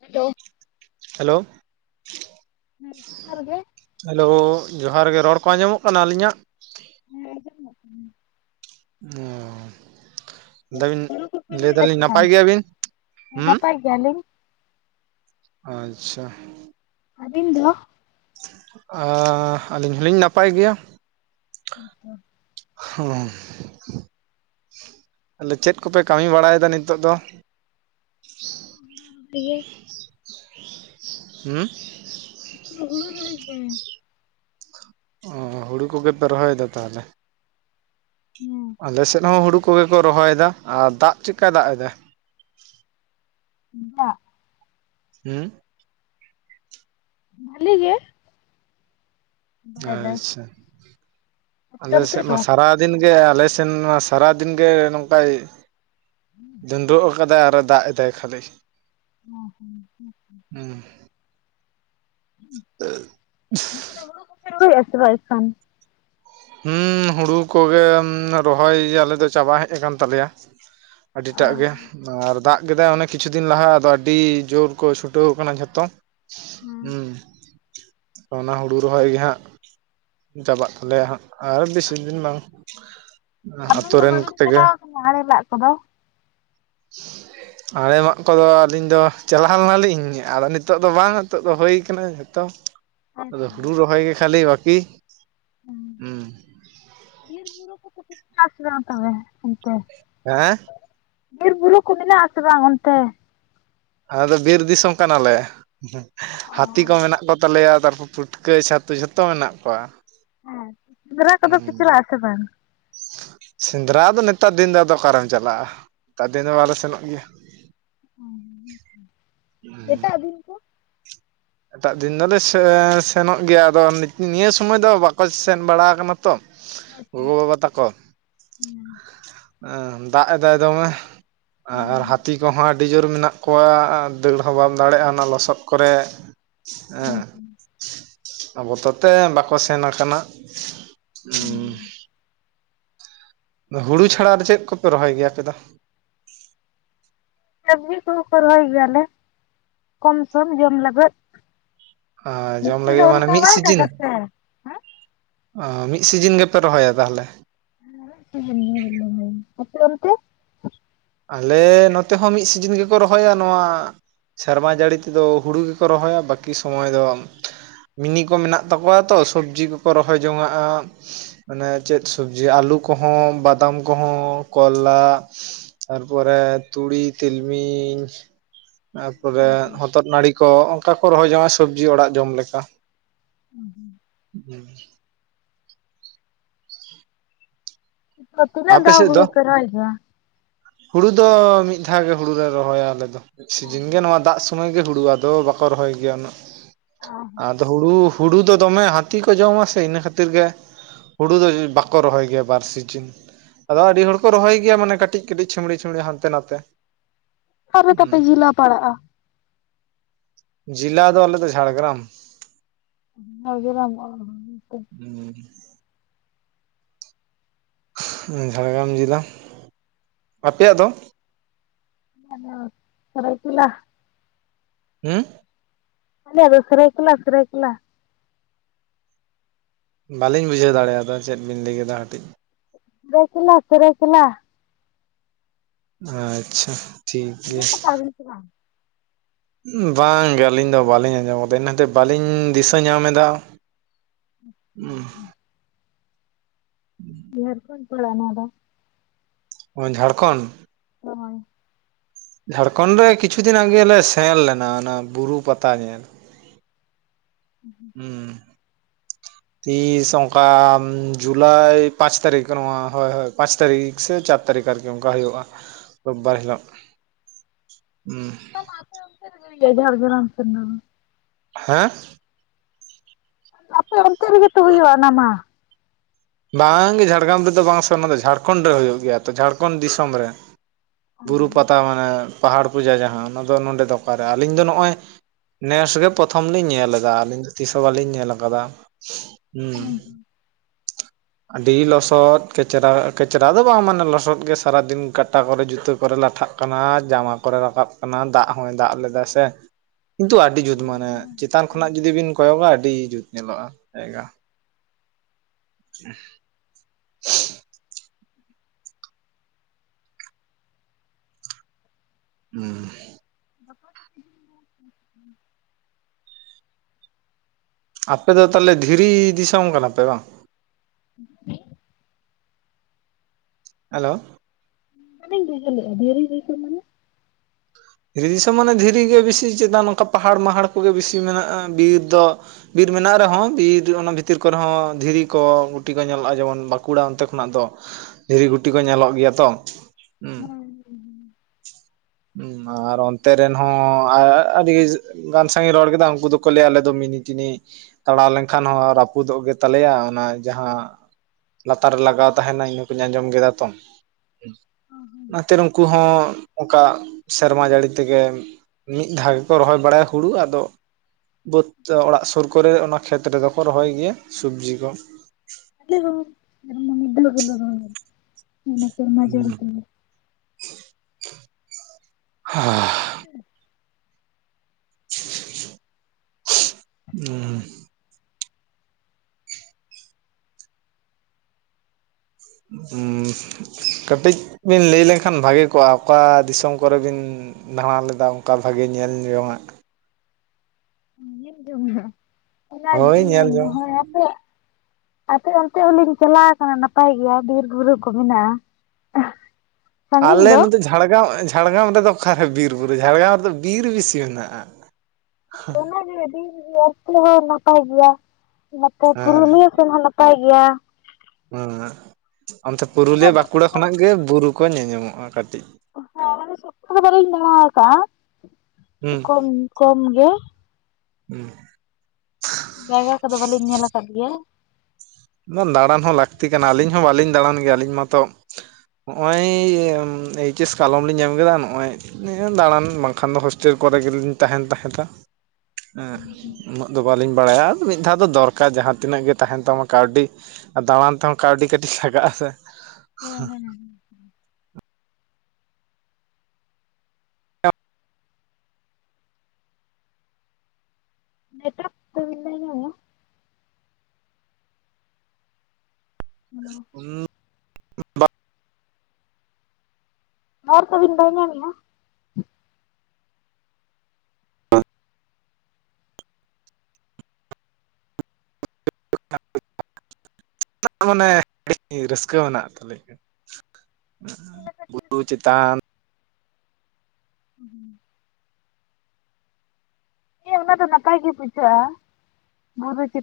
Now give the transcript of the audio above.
Hello. Hello. ᱦᱮᱸ ᱡᱚᱦᱟᱨ ᱜᱮ᱾ ᱦᱮᱞᱳ ᱡᱚᱦᱟᱨ ᱜᱮ, ᱨᱚᱲ ᱠᱚ ᱟᱸᱡᱚᱢᱚᱜ ᱠᱟᱱᱟ ᱟᱹᱞᱤᱧᱟᱜ? ᱦᱮᱸ ᱟᱸᱡᱚᱢᱚᱜ ᱠᱟᱱᱟ᱾ ᱚ᱾ ᱫᱟᱵᱤᱱ ᱦᱩᱲᱩ ᱠᱚᱯᱮ ᱞᱟᱹᱭ ᱨᱚᱦᱚᱭᱮᱫᱼᱟ ᱫᱟᱞᱤᱧ ᱥᱮ ᱵᱟᱝ? ᱱᱟᱯᱟᱭ ᱜᱮᱭᱟᱵᱤᱱ? ᱦᱮᱸ ᱦᱩᱸ᱾ ᱱᱟᱯᱟᱭ ᱜᱮᱭᱟᱞᱤᱧ ᱟᱪᱪᱷᱟ᱾ ᱟᱵᱤᱱ ᱫᱚ? ᱟ ᱟᱹᱞᱤᱧ ᱦᱚᱸᱞᱤᱧ ᱱᱟᱯᱟᱭ ᱜᱮᱭᱟ᱾ [inaudible] ᱚ ᱛᱟᱦᱞᱮ ᱪᱮᱫ ᱠᱚᱯᱮ ᱠᱟᱹᱢᱤ ᱵᱟᱲᱟᱭᱮᱫᱟ ᱱᱤᱛᱚᱜ ᱫᱚ? ᱦᱩᱲᱩ ᱨᱚᱦᱚᱭ ᱜᱮ᱾ ᱦᱩᱸ? ᱦᱩᱲᱩ ᱨᱚᱦᱚᱭ ᱜᱮ᱾ ᱚ ᱦᱩᱲᱩ ᱠᱚᱜᱮ ᱯᱮ ᱨᱚᱦᱚᱭ ᱮᱫᱟ ᱛᱟᱦᱚᱸᱞᱮ ᱾ ᱦᱮᱸ ᱟᱞᱮ ᱥᱮᱫ ᱦᱚᱸ ᱦᱩᱲᱩ ᱠᱚ ᱜᱮ ᱠᱚ ᱨᱚᱦᱚᱭᱮᱫᱟ ᱟᱨ ᱫᱟᱜ ᱪᱮᱫ ᱠᱟᱭ ᱫᱟᱜ ᱮᱫᱟ? [unintelligible] ᱦᱩᱸ, ᱵᱷᱟᱹᱞᱤ ᱜᱮ᱾ ᱵᱟᱭ ᱫᱟᱭ ᱟᱪᱪᱷᱟ ᱟᱯᱮ ᱟᱞᱮ ᱚᱱᱛᱮ ᱥᱮᱫ ᱢᱟ ᱫᱚ? ᱥᱟᱨᱟ ᱫᱤᱱᱜᱮ ᱟᱞᱮ ᱥᱮᱱ ᱢᱟ ᱥᱟᱨᱟᱫᱤᱱ ᱜᱮ ᱱᱚᱝᱠᱟᱭ ᱫᱳᱱᱫᱳᱜ ᱟᱠᱟᱫᱟᱭ ᱟᱨᱮ ᱫᱟᱜ ᱮᱫᱟᱭ ᱠᱷᱟᱹᱞᱤ [unintelligible] ᱦᱩᱸ, [unintelligible] ᱟᱯᱮ ᱫᱚ ᱦᱩᱲᱩ ᱠᱚᱯᱮ ᱨᱚᱦᱚᱭᱮᱜ-ᱟ ᱥᱮ ᱵᱟᱝ ᱮᱠᱷᱚᱱ ᱦᱩᱸ ᱦᱩᱲᱩ ᱠᱚᱜᱮᱢ ᱨᱚᱦᱚᱭ ᱟᱞᱮ ᱫᱚ ᱪᱟᱵᱟ ᱦᱮᱡ ᱟᱠᱟᱱ ᱛᱟᱞᱮᱭᱟ ᱚ ᱟᱹᱰᱤᱴᱟᱜ ᱜᱮ ᱟᱨ ᱫᱟᱜ ᱠᱮᱫᱟᱭ ᱚᱱᱮᱠ ᱠᱤᱪᱷᱩ ᱫᱤᱱ ᱞᱟᱦᱟ ᱟᱫᱚ ᱟᱹᱰᱤ ᱡᱳᱨ ᱠᱚ ᱪᱷᱩᱴᱟᱹᱣ ᱟᱠᱟᱱᱟ ᱡᱷᱚᱛᱚ ᱦᱮᱸ ᱦᱩᱸ᱾ ᱚᱱᱟ ᱦᱩᱲᱩ ᱨᱚᱦᱚᱭ ᱜᱮ ᱦᱟᱸᱜ ᱪᱟᱵᱟᱜ ᱛᱟᱞᱮᱭᱟ ᱟᱨ ᱵᱤᱥᱤ ᱫᱤᱱ ᱵᱟᱝ᱾ ᱟᱹᱵᱤᱱ ᱟᱛᱳ ᱫᱚ ᱨᱮᱱ ᱵᱟᱵᱤᱱ ᱛᱮᱜᱮ ᱪᱟᱞᱟᱣ ᱟᱠᱟᱱᱟ ᱟᱲᱮ ᱞᱟᱜ ᱠᱚᱫᱚ? [inaudible] ᱟᱲᱮ ᱢᱟᱜ ᱠᱚᱫᱚ ᱟᱹᱞᱤᱧ ᱫᱚ ᱪᱟᱞᱟᱣ ᱞᱮᱱᱟ ᱞᱤᱧ ᱟᱫᱚ ᱱᱤᱛᱚᱜ ᱫᱚ ᱵᱟᱝ ᱱᱤᱛᱚᱜ ᱫᱚ ᱦᱩᱭ ᱟᱠᱟᱱᱟ᱾ ᱛᱚ ᱟᱫᱚ ᱦᱩᱲᱩ ᱵᱤᱨ ᱨᱚᱦᱚᱭ ᱜᱮ ᱠᱷᱟᱹᱞᱤ ᱵᱟᱹᱠᱤ᱾ ᱦᱩᱸ, ᱵᱤᱨ ᱵᱩᱨᱩ [unintelligible] ᱢᱮᱱᱟᱜ ᱟᱥᱮ ᱵᱟᱝ ᱛᱚᱵᱮ ᱚᱱᱛᱮ? ᱦᱮᱸ, ᱵᱤᱨ ᱵᱩᱨᱩ ᱠᱚ ᱢᱮᱱᱟᱜ ᱟᱥᱮ ᱵᱟᱝ ᱚᱱᱛᱮ? ᱟᱫᱚ ᱵᱤᱨ ᱫᱤᱥᱚᱢ ᱠᱟᱱᱟᱞᱮ, ᱚ ᱦᱟᱹᱛᱤ ᱠᱚ ᱢᱮᱱᱟᱜ ᱠᱚᱛᱟ ᱞᱮᱭᱟ ᱛᱟᱨᱯᱚᱨ ᱯᱩᱴᱠᱟᱹ ᱪᱷᱟᱹᱛᱩ ᱡᱷᱚᱛᱚ ᱢᱮᱱᱟᱜ ᱠᱚᱣᱟ᱾ ᱦᱮᱸ ᱥᱮᱫᱽᱨᱟ ᱠᱚ ᱫᱚ ᱯᱮ ᱦᱩᱸ ᱪᱟᱞᱟᱜ ᱟᱥᱮ ᱵᱟᱝ? ᱥᱮᱸᱫᱽᱨᱟ ᱫᱚ ᱱᱮᱛᱟᱨ ᱫᱤᱱ ᱫᱚ ᱟᱫᱚ ᱚᱠᱟᱨᱮᱢ ᱪᱟᱞᱟᱜ-ᱟ᱾ ᱛᱟᱨ ᱫᱤᱱ ᱫᱚ ᱵᱟᱞᱮ ᱥᱮᱱᱚᱜ ᱜᱮᱭᱟ᱾ ᱮᱴᱟᱜ ᱫᱤᱱ ᱠᱚ ᱮᱴᱟᱜ ᱫᱤᱱ ᱫᱚᱞᱮ ᱥᱮᱱᱚᱜ ᱜᱮᱭᱟ ᱟᱫᱚ ᱱᱤᱭᱟᱹ ᱥᱩᱚᱢᱚᱭ ᱫᱚ ᱵᱟᱠᱚ ᱥᱮᱱ ᱵᱟᱲᱟ ᱠᱟᱱᱟ ᱛᱚ ᱦᱳᱭᱛᱚ ᱜᱚᱜᱚ ᱵᱟᱵᱟ ᱛᱟᱠᱚ᱾ ᱮ ᱫᱟᱜ ᱮᱫᱟᱭ ᱫᱚᱢᱮ ᱟᱨ ᱦᱟᱹᱛᱤ ᱠᱚᱦᱚ ᱟᱹᱰᱤ ᱡᱳᱨ ᱢᱮᱱᱟᱜ ᱠᱚᱣᱟ ᱫᱟᱹᱲ ᱦᱚᱸ ᱵᱟᱢ ᱫᱟᱲᱮᱜ-ᱟ ᱚᱱᱟ ᱞᱚᱥᱚᱫ ᱠᱚᱨᱮ᱾ ᱦᱮᱸ ᱚᱱᱟ ᱵᱛᱚᱨ ᱛᱮ ᱵᱟᱠᱚ ᱥᱮᱱ ᱟᱠᱟᱱᱟ᱾ ᱦᱩᱲᱩ ᱪᱷᱟᱲᱟ ᱟᱨ ᱪᱮᱫ ᱠᱚᱯᱮ ᱨᱚᱦᱚᱭ ᱜᱮᱭᱟ ᱟᱯᱮ ᱫᱚ? ᱥᱚᱵᱽᱡᱤ ᱠᱚ ᱦᱚᱸ ᱠᱚ ᱨᱚᱦᱚᱭ ᱜᱮᱭᱟᱞᱮ, ᱠᱚᱢ ᱥᱚᱢ ᱡᱚᱢ ᱞᱟ. ᱜᱚᱫ᱾ ᱟᱨ ᱡᱚᱢ ᱞᱟᱹᱜᱤᱫ ᱢᱟᱱᱮ ᱢᱤᱫ ᱵᱟᱭ ᱥᱤᱡᱤᱱ᱾ ᱫᱟᱜᱟ ᱥᱮ ᱚ ᱢᱤᱫ ᱥᱤᱡᱤᱱ ᱜᱮᱯᱮ ᱨᱚᱦᱚᱭᱟ ᱛᱟᱦᱚᱸᱞᱮ? [unintelligible] ᱟᱯᱮ ᱚᱱᱛᱮ? ᱟᱞᱮ ᱱᱚᱛᱮ ᱦᱚᱸ ᱢᱤᱫ ᱥᱤᱡᱤᱱ ᱜᱮᱠᱚ ᱨᱚᱦᱚᱭᱟ ᱱᱚᱣᱟ ᱥᱮᱨᱢᱟ ᱡᱟᱹᱲᱤ ᱛᱮᱫᱚ ᱦᱩᱲᱩ ᱜᱮᱠᱚ ᱨᱚᱦᱚᱭᱟ, ᱵᱟᱹᱠᱤ ᱥᱚᱢᱚᱭ ᱫᱚ ᱢᱤᱱᱤ ᱠᱚ ᱢᱮᱱᱟᱜ ᱛᱟᱠᱚᱣᱟ ᱛᱚ, ᱥᱚᱵᱽᱡᱤ ᱠᱚᱠᱚ ᱨᱚᱦᱚᱭ ᱡᱚᱝᱟᱜ-ᱟ᱾ ᱢᱟᱱᱮ ᱪᱮᱫ ᱥᱚᱵᱽᱡᱤ ᱟᱹᱞᱩ ᱠᱚᱦᱚᱸ, ᱵᱟᱫᱟᱢ ᱠᱚᱦᱚᱸ, ᱠᱚᱞᱞᱟ᱾ ᱛᱟᱨᱯᱚᱨᱮ ᱛᱩᱲᱤ, ᱛᱤᱞᱢᱤᱧ, ᱛᱟᱨᱯᱚᱨᱮ ᱦᱚᱛᱚᱫ ᱱᱟᱹᱲᱤ ᱠᱚ ᱚᱱᱠᱟ ᱠᱚ ᱨᱚᱦᱚᱭ ᱡᱚᱝ-ᱟ ᱥᱚᱵᱽᱡᱤ ᱚᱲᱟᱜ ᱡᱚᱢ ᱞᱮᱠᱟ᱾ [unintelligible] [unintelligible] ᱛᱚ ᱛᱤᱱᱟᱹᱜ ᱟᱯᱮ ᱫᱷᱟᱣ ᱥᱮᱫ ᱫᱚ ᱦᱩᱲᱩ ᱯᱮ ᱨᱚᱦᱚᱭ ᱜᱮᱭᱟ? ᱦᱩᱲᱩ ᱫᱚ ᱢᱤᱫ ᱫᱷᱟᱣ ᱜᱮ ᱦᱩᱲᱩ ᱞᱮ ᱨᱚᱦᱚᱭᱟ ᱟᱞᱮ ᱫᱚ, ᱢᱤᱫ ᱥᱤᱡᱤᱱ ᱜᱮ ᱱᱚᱣᱟ ᱫᱟᱜ ᱥᱚᱢᱚᱭ ᱜᱮ ᱦᱩᱲᱩ ᱟᱫᱚ ᱵᱟᱠᱚ ᱨᱚᱦᱚᱭ ᱜᱮᱭᱟ ᱩᱱᱟᱹᱜ ᱟᱨ, ᱦᱩᱲᱩ ᱦᱩᱲᱩ ᱫᱚ ᱫᱚᱢᱮ ᱦᱟᱹᱛᱤ ᱠᱚ ᱡᱚᱢᱟ ᱥᱮ ᱤᱱᱟᱹ ᱠᱷᱟᱹᱛᱤᱨ ᱜᱮ᱾ ᱦᱩᱲᱩ ᱫᱚ ᱵᱟᱠᱚ ᱨᱚᱦᱚᱭ ᱜᱮᱭᱟ ᱵᱟᱨ ᱥᱤᱡᱤᱱ᱾ ᱟᱫᱚ ᱟᱹᱰᱤ ᱦᱚᱲ ᱠᱚ ᱨᱚᱦᱚᱭ ᱜᱮᱭᱟ ᱢᱟᱱᱮ ᱠᱟᱹᱴᱤᱡ ᱠᱟᱹᱴᱤᱡ ᱪᱷᱤᱢᱲᱤ ᱪᱷᱤᱢᱲᱤ ᱦᱟᱱᱛᱮ ᱱᱟᱛᱮ᱾ ᱟᱨ ᱚᱠᱟᱯᱮ ᱦᱩᱸ ᱡᱤᱞᱟ ᱯᱟᱲᱟᱜᱼᱟ? ᱡᱮᱞᱟ ᱫᱚ ᱟᱞᱮ ᱫᱚ ᱡᱷᱟᱲᱜᱨᱟᱢ᱾ ᱡᱷᱟᱲᱜᱟᱨᱟᱢ ᱚᱦ, ᱦᱩᱸ᱾ ᱡᱷᱟᱲᱜᱨᱟᱢ ᱡᱮᱞᱟ, ᱟᱯᱮᱭᱟᱜ ᱫᱚ? ᱟᱫᱚ ᱥᱚᱨᱟᱭᱠᱮᱞᱟ᱾ ᱦᱩᱸ᱾ ᱟᱞᱮᱭᱟᱜ ᱫᱚ ᱥᱚᱨᱟᱭᱠᱮᱞᱟ ᱥᱚᱨᱟᱭᱠᱮᱞᱟ᱾ ᱵᱟᱹᱞᱤᱧ ᱵᱩᱡᱷᱟᱹᱣ ᱫᱟᱲᱮᱭᱟᱫᱟ ᱪᱮᱫ ᱵᱤᱱ ᱞᱟᱹᱭ ᱠᱮᱫᱟ ᱠᱟᱹᱴᱤᱡ᱾ ᱨᱟᱹᱩᱷᱞᱠᱮᱞᱟ ᱥᱚᱨᱟᱭᱠᱮᱞᱟ᱾ ᱟᱪᱪᱷᱟ᱾ ᱴᱷᱤᱠ ᱜᱮᱭᱟ ᱟᱸᱡᱚᱢ ᱠᱟ ᱵᱤᱱ ᱥᱮ ᱵᱟᱝ? ᱵᱟᱝᱜᱮ ᱟᱹᱞᱤᱧ ᱫᱚ ᱵᱟᱹᱞᱤᱧ ᱟᱸᱡᱚᱢ ᱠᱟᱫᱟ ᱤᱱᱟᱹᱛᱮ ᱵᱟᱹᱞᱤᱧ ᱫᱤᱥᱟᱹ ᱧᱟᱢ ᱮᱫᱟ᱾ [unintelligible] [unintelligible] ᱚ ᱡᱷᱟᱲᱠᱷᱚᱸᱰ? [unintelligible] ᱡᱷᱟᱲᱠᱷᱚᱸᱰ ᱨᱮ ᱠᱤᱪᱷᱩ ᱫᱤᱱ ᱟᱜᱮ ᱞᱮ ᱥᱮᱱ ᱞᱮᱱᱟ ᱚᱱᱟ ᱵᱩᱨᱩ ᱯᱟᱛᱟ ᱧᱮᱞ᱾ [unintelligible] ᱦᱩᱸ᱾ ᱛᱤᱥ ᱚᱝᱠᱟ ᱡᱩᱞᱟᱭ ᱯᱟᱸᱪ ᱛᱟᱹᱨᱤᱠᱷ ᱱᱚᱣᱟ ᱦᱳᱭ ᱦᱳᱭ ᱯᱟᱸᱪ ᱛᱟᱹᱨᱤᱠᱷ ᱥᱮ ᱪᱟᱨ ᱛᱟᱹᱨᱤᱠᱷ ᱟᱨᱠᱤ ᱚᱱᱠᱟ ᱦᱳᱭᱳᱜᱼᱟ, ᱨᱳᱵᱵᱟᱨ ᱦᱤᱞᱳᱜ ᱩᱸ᱾ ᱯᱟᱛᱟ ᱢᱟ ᱟᱯᱮ ᱚᱱᱛᱮ ᱨᱮᱜᱮ ᱦᱳᱭᱳᱜᱼᱟ ᱡᱷᱟᱲᱜᱨᱟᱢ ᱥᱮᱱ ᱫᱚ ᱵᱟᱝ᱾ ᱦᱮᱸ᱾ ᱟᱯᱮ ᱚᱱᱛᱮ ᱨᱮᱜᱮ ᱛᱚ ᱦᱳᱭᱳᱜᱼᱟ ᱚᱱᱟᱢᱟ᱾ ᱵᱟᱝᱜᱮ ᱡᱷᱟᱲᱜᱨᱟᱢ ᱨᱮᱫᱚ ᱵᱟᱝ ᱥᱮ ᱚᱱᱟ ᱫᱚ ᱡᱷᱟᱲᱠᱷᱚᱸᱰ ᱨᱮ ᱦᱳᱭᱳᱜ ᱜᱮᱭᱟ ᱛᱚ ᱡᱷᱟᱲᱠᱷᱚᱸᱰ ᱫᱤᱥᱚᱢ ᱨᱮ᱾ ᱵᱩᱨᱩ ᱯᱟᱛᱟ ᱢᱟᱱᱮ ᱯᱟᱦᱟᱲ ᱯᱩᱡᱟᱹ ᱡᱟᱦᱟᱸ ᱚᱱᱟ ᱫᱚ ᱱᱚᱰᱮ ᱫᱚ ᱚᱠᱟᱨᱮ ᱟᱹᱞᱤᱧ ᱫᱚ ᱱᱚᱜᱼᱚᱭ ᱱᱮᱥ ᱜᱮ ᱯᱨᱚᱛᱷᱚᱢ ᱞᱤᱧ ᱧᱮᱞ ᱮᱫᱟ ᱟᱹᱞᱤᱧ ᱫᱚ ᱛᱤᱥᱦᱚᱸ ᱵᱟᱹᱞᱤᱧ ᱧᱮᱞ ᱟᱠᱟᱫᱟ ᱩᱸ᱾ ᱟᱹᱰᱤ ᱞᱚᱥᱚᱫ ᱠᱮᱪᱨᱟ ᱠᱮᱪᱨᱟ ᱫᱚ ᱵᱟᱝ ᱢᱟᱱᱮ ᱞᱚᱥᱚᱫ ᱜᱮ ᱥᱟᱨᱟᱫᱤᱱ ᱠᱟᱴᱟ ᱠᱚᱨᱮ ᱡᱩᱛᱟᱹ ᱠᱚᱨᱮ ᱞᱟᱴᱷᱟᱜ ᱠᱟᱱᱟ ᱡᱟᱢᱟ ᱠᱚᱨᱮ ᱨᱟᱠᱟᱵ ᱠᱟᱱᱟ, ᱫᱟᱜ ᱦᱚᱭ ᱫᱟᱜ ᱞᱮᱫᱟ ᱥᱮ᱾ ᱠᱤᱱᱛᱩ ᱟᱹᱰᱤ ᱡᱩᱛ ᱢᱟᱱᱮ, ᱪᱮᱛᱟᱱ ᱠᱷᱚᱱᱟᱜ ᱡᱩᱫᱤ ᱵᱤᱱ ᱠᱚᱭᱚᱜᱟ ᱟᱹᱰᱤ ᱡᱩᱛ ᱧᱮᱞᱚᱜᱼᱟ ᱡᱟᱭᱜᱟ᱾ [unintelligible] [unintelligible] [inaudible] ᱟᱯᱮ ᱫᱚ ᱛᱟᱦᱚᱞᱮ ᱫᱷᱤᱨᱤ ᱫᱤᱥᱚᱢ ᱠᱟᱱᱟᱯᱮ ᱵᱟᱝ? [unintelligible] ᱦᱮᱞᱳ᱾ ᱵᱟᱧ ᱵᱩᱡᱷᱟᱣ ᱞᱮᱟ ᱫᱷᱤᱨᱤ ᱫᱤᱥᱚᱢ ᱢᱟᱱᱮ? ᱫᱷᱤᱨᱤ ᱫᱤᱥᱚᱢ ᱫᱷᱤᱨᱤ ᱜᱮ ᱵᱮᱥᱤ ᱪᱮᱫᱟᱜ ᱱᱚᱝᱠᱟ ᱯᱟᱦᱟᱲ ᱢᱟᱦᱟᱲ ᱠᱚᱜᱮ ᱵᱮᱥᱤ ᱢᱮᱱᱟᱜᱼᱟ, ᱵᱤᱨ ᱫᱚ ᱵᱤᱨ ᱢᱮᱱᱟᱜ ᱨᱮᱦᱚᱸ ᱵᱤᱨ ᱚᱱᱟ ᱵᱷᱤᱛᱤᱨ ᱠᱚᱨᱮ ᱦᱚᱸᱚᱸ ᱫᱷᱤᱨᱤ ᱠᱚ ᱜᱩᱴᱤ ᱠᱚ ᱧᱮᱞᱚᱜᱼᱟ, ᱡᱮᱢᱚᱱ ᱵᱟᱸᱠᱩᱲᱟ ᱚᱱᱛᱮ ᱠᱷᱚᱱᱟᱜ ᱫᱚ ᱫᱷᱤᱨᱤ ᱜᱩᱴᱤ ᱠᱚ ᱧᱮᱞᱚᱜ ᱜᱮᱭᱟ ᱛᱚ ᱾ [unintelligible] ᱟᱨ ᱚᱱᱛᱮ ᱨᱮᱱ ᱦᱚᱸ [unintelligible] ᱜᱟᱱ ᱥᱟᱸᱜᱤᱧ ᱨᱚᱲ ᱠᱮᱫᱟ ᱩᱱᱠᱩ ᱫᱚ ᱠᱚ ᱞᱟᱹᱭᱟ ᱟᱞᱮ ᱫᱚ ᱢᱤᱱᱤ ᱴᱤᱱᱤ ᱛᱟᱲᱟᱣ ᱞᱮᱱᱠᱷᱟᱱ ᱦᱚᱸ ᱨᱟᱹᱯᱩᱫᱚᱜ ᱜᱮᱛᱟ ᱞᱮᱭᱟ ᱚᱱᱟ ᱡᱟᱦᱟᱸ ᱞᱟᱛᱟᱨ ᱨᱮ ᱞᱟᱜᱟᱣ ᱛᱟᱦᱮᱱᱟ ᱤᱱᱟᱹ ᱠᱚᱧ ᱟᱸᱡᱚᱢ ᱠᱮᱫᱟ ᱛᱚ ᱦᱳᱭ [unintelligible] ᱱᱩᱠᱩ ᱦᱚᱸ ᱚᱱᱠᱟ ᱥᱮᱨᱢᱟ ᱡᱟᱹᱲᱤ ᱛᱮᱜᱮ ᱢᱤᱫ ᱫᱷᱟᱣ ᱜᱮᱠᱚ ᱨᱚᱦᱚᱭ ᱵᱟᱲᱟᱭᱟ ᱦᱩᱲᱩ, ᱟᱫᱚ ᱵᱟᱹᱫᱽ ᱫᱚ ᱚᱲᱟᱜ ᱥᱩᱨ ᱠᱚᱨᱮ ᱚᱱᱟ ᱠᱷᱮᱛ ᱨᱮᱫᱚ ᱠᱚ ᱨᱚᱦᱚᱭ ᱜᱮᱭᱟ ᱥᱚᱵᱡᱤ ᱠᱚ᱾ ᱟᱞᱮ ᱦᱚᱸ ᱥᱮᱨᱢᱟ ᱢᱤᱫ ᱫᱷᱟᱣ ᱨᱮᱜᱮᱞᱮ ᱨᱚᱦᱚᱭᱟ ᱚᱱᱟ ᱥᱮᱨᱢᱟ ᱡᱟᱲᱤ ᱦᱩᱸ ᱛᱮᱜᱮ [inaudible] [unintelligible] [unintelligible] [unintelligible] ᱠᱟᱹᱴᱤᱡ ᱵᱤᱱ ᱞᱟᱹᱭ ᱞᱮᱱᱠᱷᱟᱱ ᱵᱷᱟᱜᱮ ᱠᱚᱜᱼᱟ ᱚᱠᱟ ᱫᱤᱥᱚᱢ ᱠᱚᱨᱮ ᱵᱤᱱ ᱫᱟᱬᱟ ᱞᱮᱫᱟ ᱚᱱᱠᱟ ᱵᱷᱟᱜᱮ ᱧᱮᱞ ᱡᱚᱝ ᱟᱜ [unintelligible] ᱦᱳᱭ ᱧᱮᱞ ᱡᱚᱝ ᱟᱯᱮ ᱚᱱᱛᱮ ᱦᱚᱸᱞᱤᱧ ᱪᱟᱞᱟᱣ ᱠᱟᱱᱟ ᱱᱟᱯᱟᱭ ᱜᱮᱭᱟ ᱵᱤᱨ ᱵᱩᱨᱩ ᱠᱚ ᱢᱮᱱᱟᱜᱼᱟ ᱾ ᱟᱞᱮ ᱱᱚᱛᱮ ᱡᱷᱟᱲᱜᱨᱟᱢ ᱡᱷᱟᱲᱜᱨᱟᱢ ᱨᱮᱫᱚ ᱚᱠᱟᱨᱮ ᱵᱤᱨ ᱵᱩᱨᱩ ᱡᱷᱟᱲᱜᱨᱟᱢ ᱨᱮᱫᱚ ᱵᱤᱨ ᱵᱮᱥᱤ ᱢᱮᱱᱟᱜᱼᱟ᱾ ᱚᱱᱟᱜᱮ ᱵᱤᱨ ᱜᱮᱭᱟ ᱱᱚᱱᱛᱮ ᱦᱚᱸ ᱱᱟᱯᱟᱭ ᱜᱮᱭᱟ ᱱᱟᱛᱮ ᱦᱮᱸ ᱯᱩᱨᱩᱞᱤᱭᱟᱹ ᱥᱮᱱ ᱦᱚᱸ ᱱᱟᱛ ᱱᱟᱯᱟᱭ ᱜᱮᱭᱟ ᱾ ᱦᱮᱸ ᱚᱱᱛᱮ ᱩᱱᱟᱹᱜ ᱯᱩᱨᱩᱞᱤᱭᱟᱹ ᱫᱚ ᱵᱟᱸᱠᱩᱲᱟ ᱥᱩᱯᱩᱨ ᱠᱷᱚᱱᱟᱜ ᱜᱮ ᱵᱩᱨᱩ ᱠᱚ ᱧᱮᱞᱧᱟᱢᱚᱜᱼᱟ ᱠᱟᱹᱴᱤᱡ ᱦᱮᱸ ᱥᱳᱠᱛᱚ ᱵᱟᱞᱤᱧ ᱫᱟᱲᱟ ᱟᱠᱟᱜᱼᱟ ᱦᱩᱸ ᱠᱚᱢ ᱠᱚᱢ ᱜᱮ᱾ [unintelligible] ᱡᱟᱭᱜᱟ ᱠᱚᱫᱚ ᱵᱟᱹᱞᱤᱧ ᱧᱮᱞ ᱟᱠᱟᱫ ᱜᱮᱭᱟ ᱫᱟᱬᱟᱱ ᱦᱚᱸ ᱞᱟᱹᱠᱛᱤ ᱠᱟᱱᱟ ᱟᱹᱞᱤᱧ ᱦᱚᱸ ᱵᱟᱹᱞᱤᱧ ᱫᱟᱬᱟᱱ ᱜᱮᱭᱟ ᱟᱹᱞᱤᱧ ᱢᱟᱛᱚ ᱾ ᱱᱚᱜᱼᱚᱭ ᱮᱭᱤᱪᱮᱥ ᱠᱟᱞᱚᱢ ᱞᱤᱧ ᱮᱢ ᱠᱮᱫᱟ ᱱᱚᱜᱼᱚᱭ ᱱᱤᱭᱟᱹ ᱫᱟᱬᱟᱱ ᱵᱟᱝᱠᱷᱟᱱ ᱫᱚ ᱦᱳᱥᱴᱮᱞ ᱠᱚᱨᱮ ᱜᱮᱞᱤᱧ ᱛᱟᱦᱮᱱ ᱛᱟᱦᱮᱸᱫᱼᱟ ᱾ ᱦᱮᱸ ᱩᱱᱟᱹᱜ ᱫᱚ ᱵᱟᱹᱞᱤᱧ ᱵᱟᱲᱟᱭᱟ ᱢᱤᱫ ᱫᱷᱟᱣ ᱫᱚ ᱫᱚᱨᱠᱟᱨ ᱡᱟᱦᱟᱸ ᱛᱤᱱᱟᱹᱜ ᱜᱮ ᱛᱟᱦᱮᱱ ᱛᱟᱢᱟ ᱾ ᱠᱟᱹᱣᱰᱤ ᱟᱨ ᱫᱟᱬᱟᱱ ᱛᱮᱦᱚᱸ ᱠᱟᱹᱣᱰᱤ ᱠᱟᱹᱴᱤᱡ ᱞᱟᱜᱟᱜᱼᱟ ᱥᱮ ᱾ ᱦᱮᱸ ᱦᱮᱸ [unintelligible] ᱵᱟᱭ ᱧᱟᱢᱮᱜᱼᱟ ᱦᱚᱸ [unintelligible] ᱴᱟᱣᱟᱨ ᱠᱚ ᱵᱤᱱ ᱵᱟᱭ ᱧᱟᱢ ᱮᱟ ᱾ [unintelligible] ᱢᱟᱱᱮ ᱟᱹᱰᱤ ᱨᱟᱹᱥᱠᱟᱹ ᱢᱮᱱᱟᱜ ᱛᱟᱞᱤᱧᱟ ᱾ ᱵᱩᱨᱩ ᱪᱮᱛᱟᱱ [inaudible] ᱦᱮᱸ ᱚᱱᱟ ᱫᱚ ᱱᱟᱯᱟᱭ ᱜᱮ ᱵᱩᱡᱷᱟᱹᱜᱼᱟ ᱵᱩᱨᱩ ᱪᱮᱛ